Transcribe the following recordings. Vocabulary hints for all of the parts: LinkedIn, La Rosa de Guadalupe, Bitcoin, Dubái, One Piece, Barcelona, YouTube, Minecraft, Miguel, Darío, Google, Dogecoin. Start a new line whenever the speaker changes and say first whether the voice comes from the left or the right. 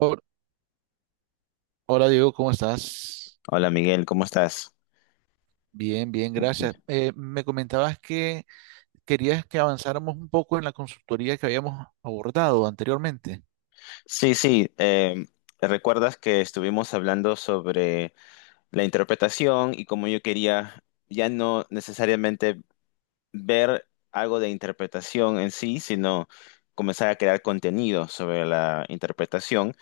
right: Hor- Hola Diego, ¿cómo estás?
left: Hola Miguel, ¿cómo estás?
right: Bien, bien, gracias. Me comentabas que querías que avanzáramos un poco en la consultoría que habíamos abordado anteriormente.
left: Sí, sí, recuerdas que estuvimos hablando sobre la interpretación y cómo yo quería ya no necesariamente ver algo de interpretación en sí, sino comenzar a crear contenido sobre la interpretación.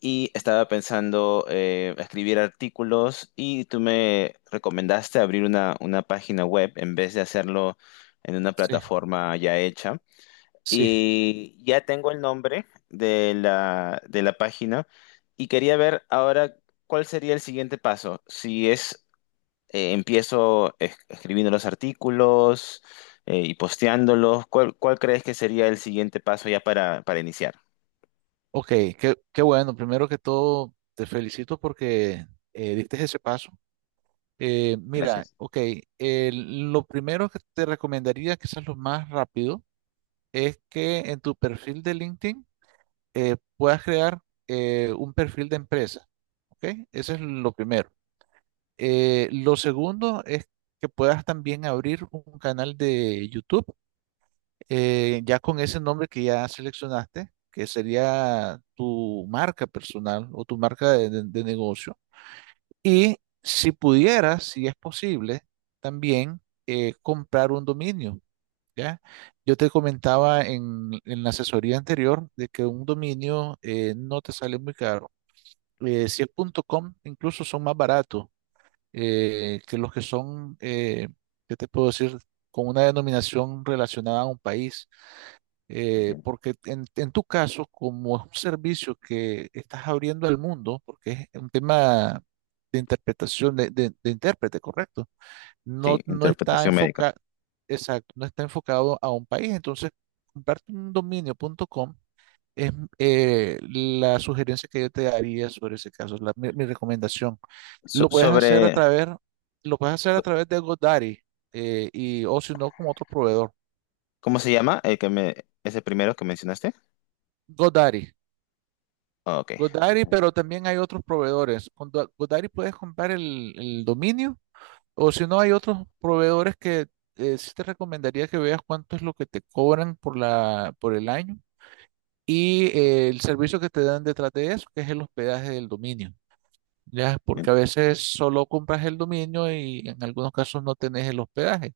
left: Y estaba pensando escribir artículos y tú me recomendaste abrir una página web en vez de hacerlo en una
right: Sí,
left: plataforma ya hecha.
right: sí.
left: Y ya tengo el nombre de la página y quería ver ahora cuál sería el siguiente paso. Si es, escribiendo los artículos y posteándolos, ¿cuál crees que sería el siguiente paso ya para iniciar?
right: Ok, qué bueno. Primero que todo, te felicito porque diste ese paso. Mira,
left: Gracias.
right: ok, lo primero que te recomendaría, quizás lo más rápido, es que en tu perfil de LinkedIn puedas crear un perfil de empresa. ¿Ok? Eso es lo primero. Lo segundo es que puedas también abrir un canal de YouTube, ya con ese nombre que ya seleccionaste, que sería tu marca personal o tu marca de negocio. Y si pudieras, si es posible, también comprar un dominio, ¿ya? Yo te comentaba en la asesoría anterior de que un dominio no te sale muy caro. Si es punto .com, incluso son más baratos que los que son, ¿qué te puedo decir? Con una denominación relacionada a un país,
left: Entiendo.
right: porque en tu caso, como es un servicio que estás abriendo al mundo, porque es un tema de interpretación de intérprete, correcto,
left: Sí,
right: no está
left: interpretación médica.
right: enfocado, exacto, no está enfocado a un país, entonces, comparte un dominio.com es la sugerencia que yo te daría sobre ese caso, mi recomendación. Lo puedes hacer a
left: Sobre,
right: través, lo puedes hacer a través de GoDaddy y, o si no, con otro proveedor.
left: ¿cómo se llama ese primero que mencionaste?
right: GoDaddy.
left: Ah, ok.
right: GoDaddy, pero también hay otros proveedores. Con GoDaddy puedes comprar el dominio o si no, hay otros proveedores que sí te recomendaría que veas cuánto es lo que te cobran por por el año y el servicio que te dan detrás de eso, que es el hospedaje del dominio. Ya,
left: Eh,
right: porque a veces solo compras el dominio y en algunos casos no tenés el hospedaje,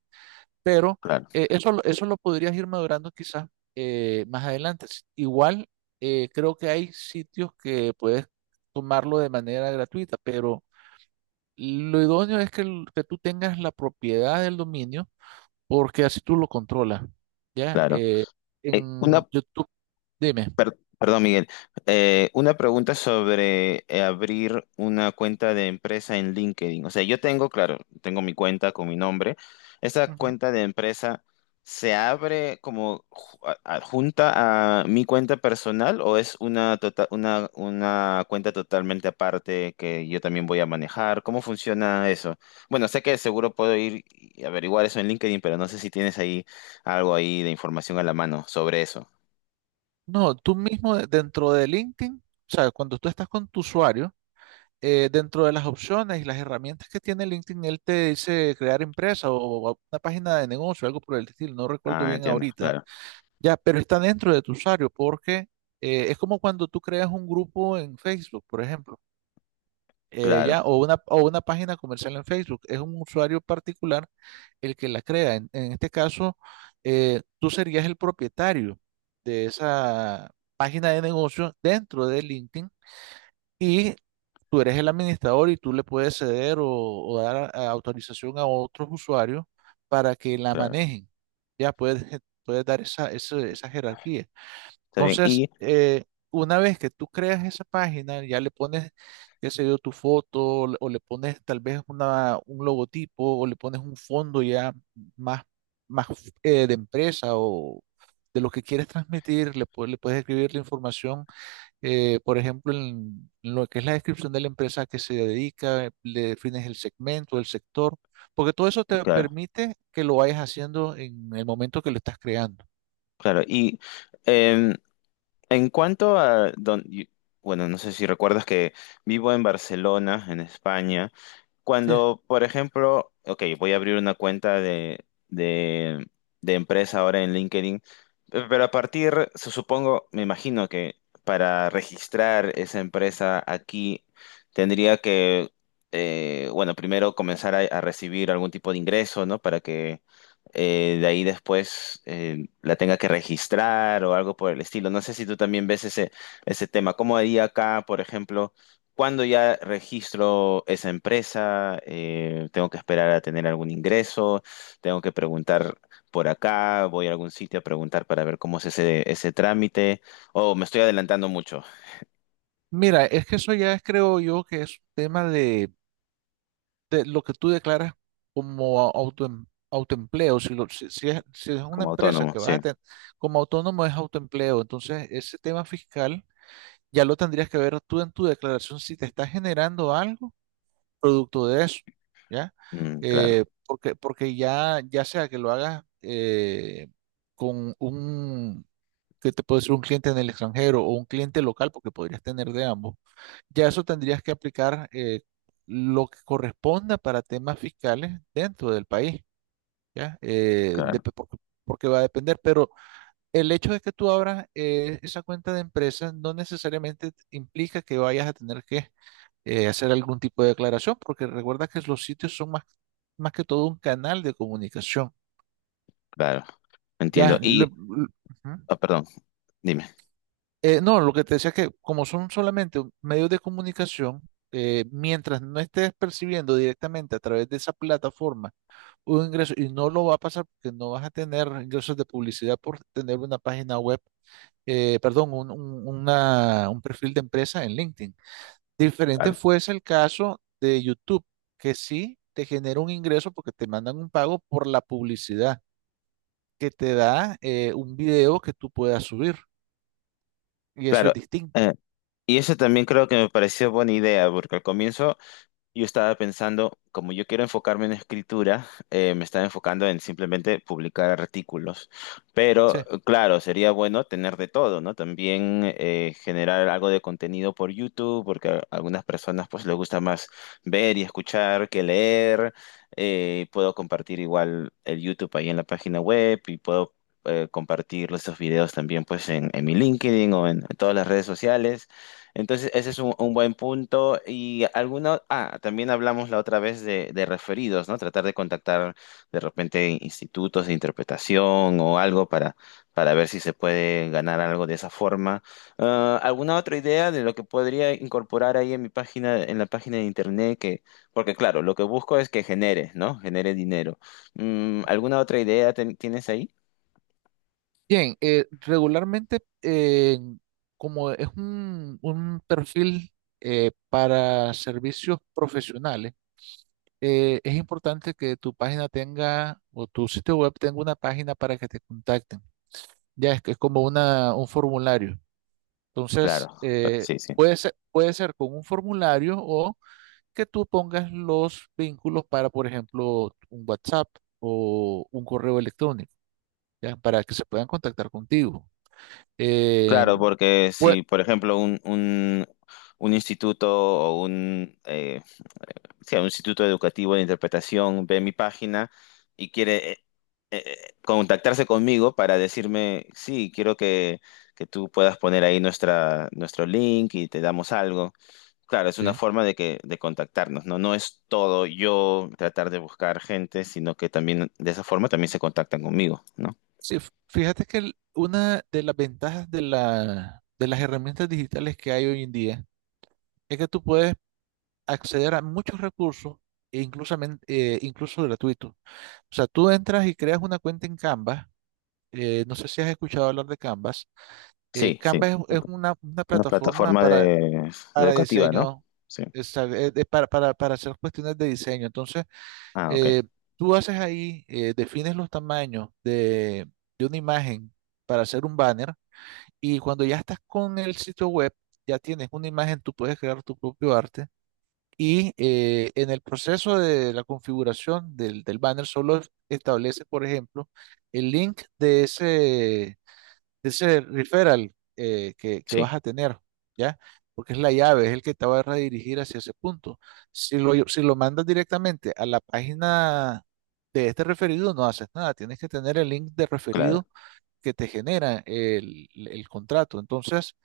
right: pero
left: claro,
right: eso lo podrías ir madurando quizás más adelante. Igual creo que hay sitios que puedes tomarlo de manera gratuita, pero lo idóneo es que, que tú tengas la propiedad del dominio porque así tú lo controlas, ya,
left: claro.
right: en
left: Una
right: YouTube, dime.
left: Perdón, Miguel. Una pregunta sobre abrir una cuenta de empresa en LinkedIn. O sea, yo tengo, claro, tengo mi cuenta con mi nombre. ¿Esa
right: Ujú.
left: cuenta de empresa se abre como adjunta a mi cuenta personal o es una cuenta totalmente aparte que yo también voy a manejar? ¿Cómo funciona eso? Bueno, sé que seguro puedo ir y averiguar eso en LinkedIn, pero no sé si tienes ahí algo ahí de información a la mano sobre eso.
right: No, tú mismo dentro de LinkedIn, o sea, cuando tú estás con tu usuario, dentro de las opciones y las herramientas que tiene LinkedIn, él te dice crear empresa o una página de negocio, algo por el estilo, no recuerdo
left: Ah,
right: bien
left: entiendo,
right: ahorita,
left: claro.
right: ya, pero está dentro de tu usuario porque es como cuando tú creas un grupo en Facebook, por ejemplo,
left: Claro,
right: ya, o una página comercial en Facebook, es un usuario particular el que la crea. En este caso, tú serías el propietario de esa página de negocio dentro de LinkedIn y tú eres el administrador y tú le puedes ceder o dar autorización a otros usuarios para que la
left: claro,
right: manejen. Ya puedes, puedes dar esa jerarquía.
left: está bien.
right: Entonces,
left: Y,
right: una vez que tú creas esa página, ya le pones, qué sé yo, tu foto o le pones tal vez un logotipo o le pones un fondo ya más, más de empresa o de lo que quieres transmitir, le puedes escribir la información por ejemplo, en lo que es la descripción de la empresa que se dedica, le defines el segmento, el sector, porque todo eso te
left: claro,
right: permite que lo vayas haciendo en el momento que lo estás creando.
left: claro. Y em, en cuanto a, bueno, no sé si recuerdas que vivo en Barcelona, en España.
right: Sí.
left: Cuando, por ejemplo, ok, voy a abrir una cuenta de empresa ahora en LinkedIn, pero a partir, supongo, me imagino que para registrar esa empresa aquí, tendría que, bueno, primero comenzar a recibir algún tipo de ingreso, ¿no? Para que de ahí después la tenga que registrar o algo por el estilo. No sé si tú también ves ese tema. ¿Cómo haría acá, por ejemplo? ¿Cuándo ya registro esa empresa? ¿Tengo que esperar a tener algún ingreso? ¿Tengo que preguntar por acá? ¿Voy a algún sitio a preguntar para ver cómo es ese trámite? ¿O me estoy adelantando mucho
right: Mira, es que eso ya es, creo yo, que es un tema de lo que tú declaras como autoempleo. Si es una
left: como
right: empresa
left: autónomo?
right: que vas
left: Sí.
right: a tener como autónomo, es autoempleo. Entonces, ese tema fiscal ya lo tendrías que ver tú en tu declaración si te está generando algo producto de eso, ¿ya?
left: Mm, claro,
right: Porque ya, ya sea que lo hagas con un, que te puede ser un cliente en el extranjero o un cliente local, porque podrías tener de ambos, ya eso tendrías que aplicar lo que corresponda para temas fiscales dentro del país, ¿ya?
left: claro,
right: Porque, porque va a depender, pero el hecho de que tú abras esa cuenta de empresa no necesariamente implica que vayas a tener que hacer algún tipo de declaración, porque recuerda que los sitios son más, más que todo un canal de comunicación.
left: claro. Entiendo.
right: Ya, lo-
left: Y,
right: lo- ujú.
left: ah, perdón, dime.
right: No, lo que te decía es que como son solamente medios de comunicación, mientras no estés percibiendo directamente a través de esa plataforma un ingreso, y no lo va a pasar porque no vas a tener ingresos de publicidad por tener una página web, perdón, un perfil de empresa en LinkedIn. Diferente
left: Claro,
right: fuese el caso de YouTube, que sí te genera un ingreso porque te mandan un pago por la publicidad que te da un video que tú puedas subir. Y eso es
left: claro.
right: distinto.
left: Eh, y eso también creo que me pareció buena idea, porque al comienzo yo estaba pensando, como yo quiero enfocarme en escritura, me estaba enfocando en simplemente publicar artículos. Pero
right: Sí.
left: claro, sería bueno tener de todo, ¿no? También generar algo de contenido por YouTube, porque a algunas personas pues les gusta más ver y escuchar que leer. Puedo compartir igual el YouTube ahí en la página web y puedo compartir estos videos también pues en mi LinkedIn o en todas las redes sociales. Entonces, ese es un buen punto. Y alguna, ah, también hablamos la otra vez de referidos, ¿no? Tratar de contactar de repente institutos de interpretación o algo para ver si se puede ganar algo de esa forma. Ah, ¿alguna otra idea de lo que podría incorporar ahí en mi página, en la página de internet? Que, porque claro, lo que busco es que genere, ¿no? Genere dinero. Mm, ¿alguna otra idea tienes ahí?
right: Bien, regularmente, como es un perfil para servicios profesionales, es importante que tu página tenga o tu sitio web tenga una página para que te contacten. Ya es que es como un formulario. Entonces,
left: Claro, claro, sí, sí.
right: puede ser con un formulario o que tú pongas los vínculos para, por ejemplo, un WhatsApp o un correo electrónico, ¿ya? Para que se puedan contactar contigo. Eh,
left: Claro, porque
right: pues,
left: si, por ejemplo, un instituto o un, eh, sí, un instituto educativo de interpretación ve mi página y quiere contactarse conmigo para decirme, sí, quiero que tú puedas poner ahí nuestro link y te damos algo. Claro, es una
right: sí,
left: forma de que, de contactarnos, ¿no? No es todo yo tratar de buscar gente, sino que también de esa forma también se contactan conmigo, ¿no?
right: sí, fíjate que una de las ventajas de la, de las herramientas digitales que hay hoy en día es que tú puedes acceder a muchos recursos, e incluso, incluso gratuitos. O sea, tú entras y creas una cuenta en Canva no sé si has escuchado hablar de Canvas.
left: Sí, sí.
right: Canvas es una
left: Una
right: plataforma
left: plataforma de
right: para
left: educativa, ¿no?
right: diseño,
left: Sí.
right: para hacer cuestiones de diseño. Entonces,
left: Ah, ok.
right: eh, tú haces ahí, defines los tamaños de una imagen para hacer un banner y cuando ya estás con el sitio web, ya tienes una imagen, tú puedes crear tu propio arte. Y en el proceso de la configuración del banner solo estableces, por ejemplo, el link de ese, ese referral que vas
left: Sí,
right: a tener, ¿ya? Porque es la llave, es el que te va a redirigir hacia ese punto. Si lo mandas directamente a la página de este referido, no haces nada, tienes que tener el link de
left: claro,
right: referido que te genera el contrato. Entonces,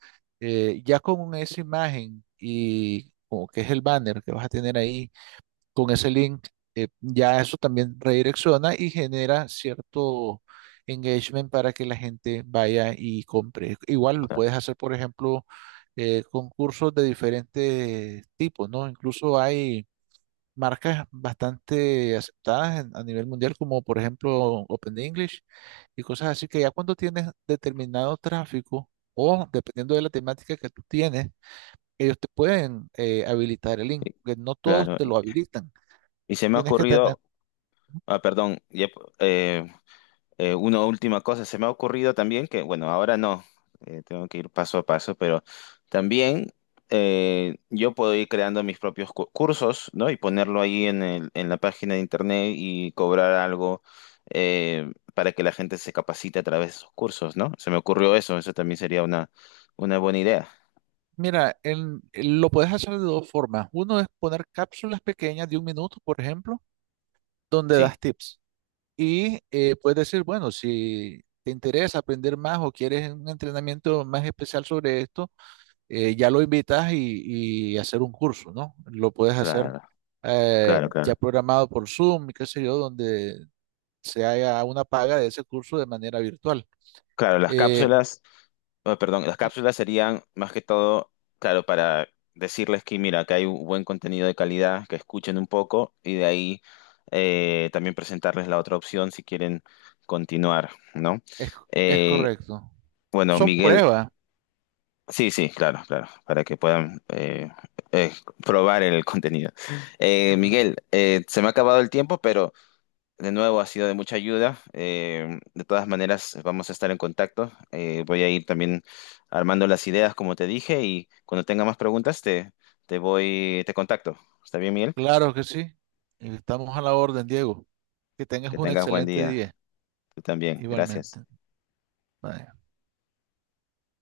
right: ya con esa imagen y como que es el banner que vas a tener ahí con ese link, ya eso también redirecciona y genera cierto engagement para que la gente vaya y compre. Igual lo
left: claro.
right: puedes hacer, por ejemplo, concursos de diferentes tipos, ¿no? Incluso hay marcas bastante aceptadas a nivel mundial, como por ejemplo Open English y cosas así, que ya cuando tienes determinado tráfico o dependiendo de la temática que tú tienes, ellos te pueden habilitar el link,
left: Y.
right: que no todos
left: Claro.
right: te lo
left: Y
right: habilitan.
left: y se me ha
right: Tienes que tener.
left: ocurrido, ah, perdón, ya, eh, una última cosa, se me ha ocurrido también que, bueno, ahora no, tengo que ir paso a paso, pero también yo puedo ir creando mis propios cursos, ¿no? Y ponerlo ahí en en la página de internet y cobrar algo para que la gente se capacite a través de esos cursos, ¿no? Se me ocurrió eso, eso también sería una buena idea.
right: Mira, lo puedes hacer de dos formas. Uno es poner cápsulas pequeñas de un minuto, por ejemplo, donde
left: Sí,
right: das tips. Y puedes decir, bueno, si te interesa aprender más o quieres un entrenamiento más especial sobre esto, ya lo invitas y hacer un curso, ¿no? Lo puedes hacer
left: claro, claro,
right: ya
left: claro.
right: programado por Zoom y qué sé yo, donde se haga una paga de ese curso de manera virtual.
left: Claro, las
right: Eh,
left: cápsulas. Oh, perdón, las cápsulas serían más que todo, claro, para decirles que mira, que hay un buen contenido de calidad, que escuchen un poco y de ahí también presentarles la otra opción si quieren continuar, ¿no?
right: es, es
left: Eh,
right: correcto.
left: bueno,
right: Son
left: Miguel,
right: pruebas.
left: sí, sí, claro, claro, para que puedan eh, probar el contenido. Miguel, se me ha acabado el tiempo, pero de nuevo, ha sido de mucha ayuda. De todas maneras, vamos a estar en contacto. Voy a ir también armando las ideas, como te dije, y cuando tenga más preguntas, te contacto. ¿Está bien, Miguel?
right: Claro que sí. Estamos a la orden, Diego. Que tengas
left: Que
right: un
left: tengas buen
right: excelente
left: día.
right: día,
left: Tú también. Gracias.
right: igualmente. Bye.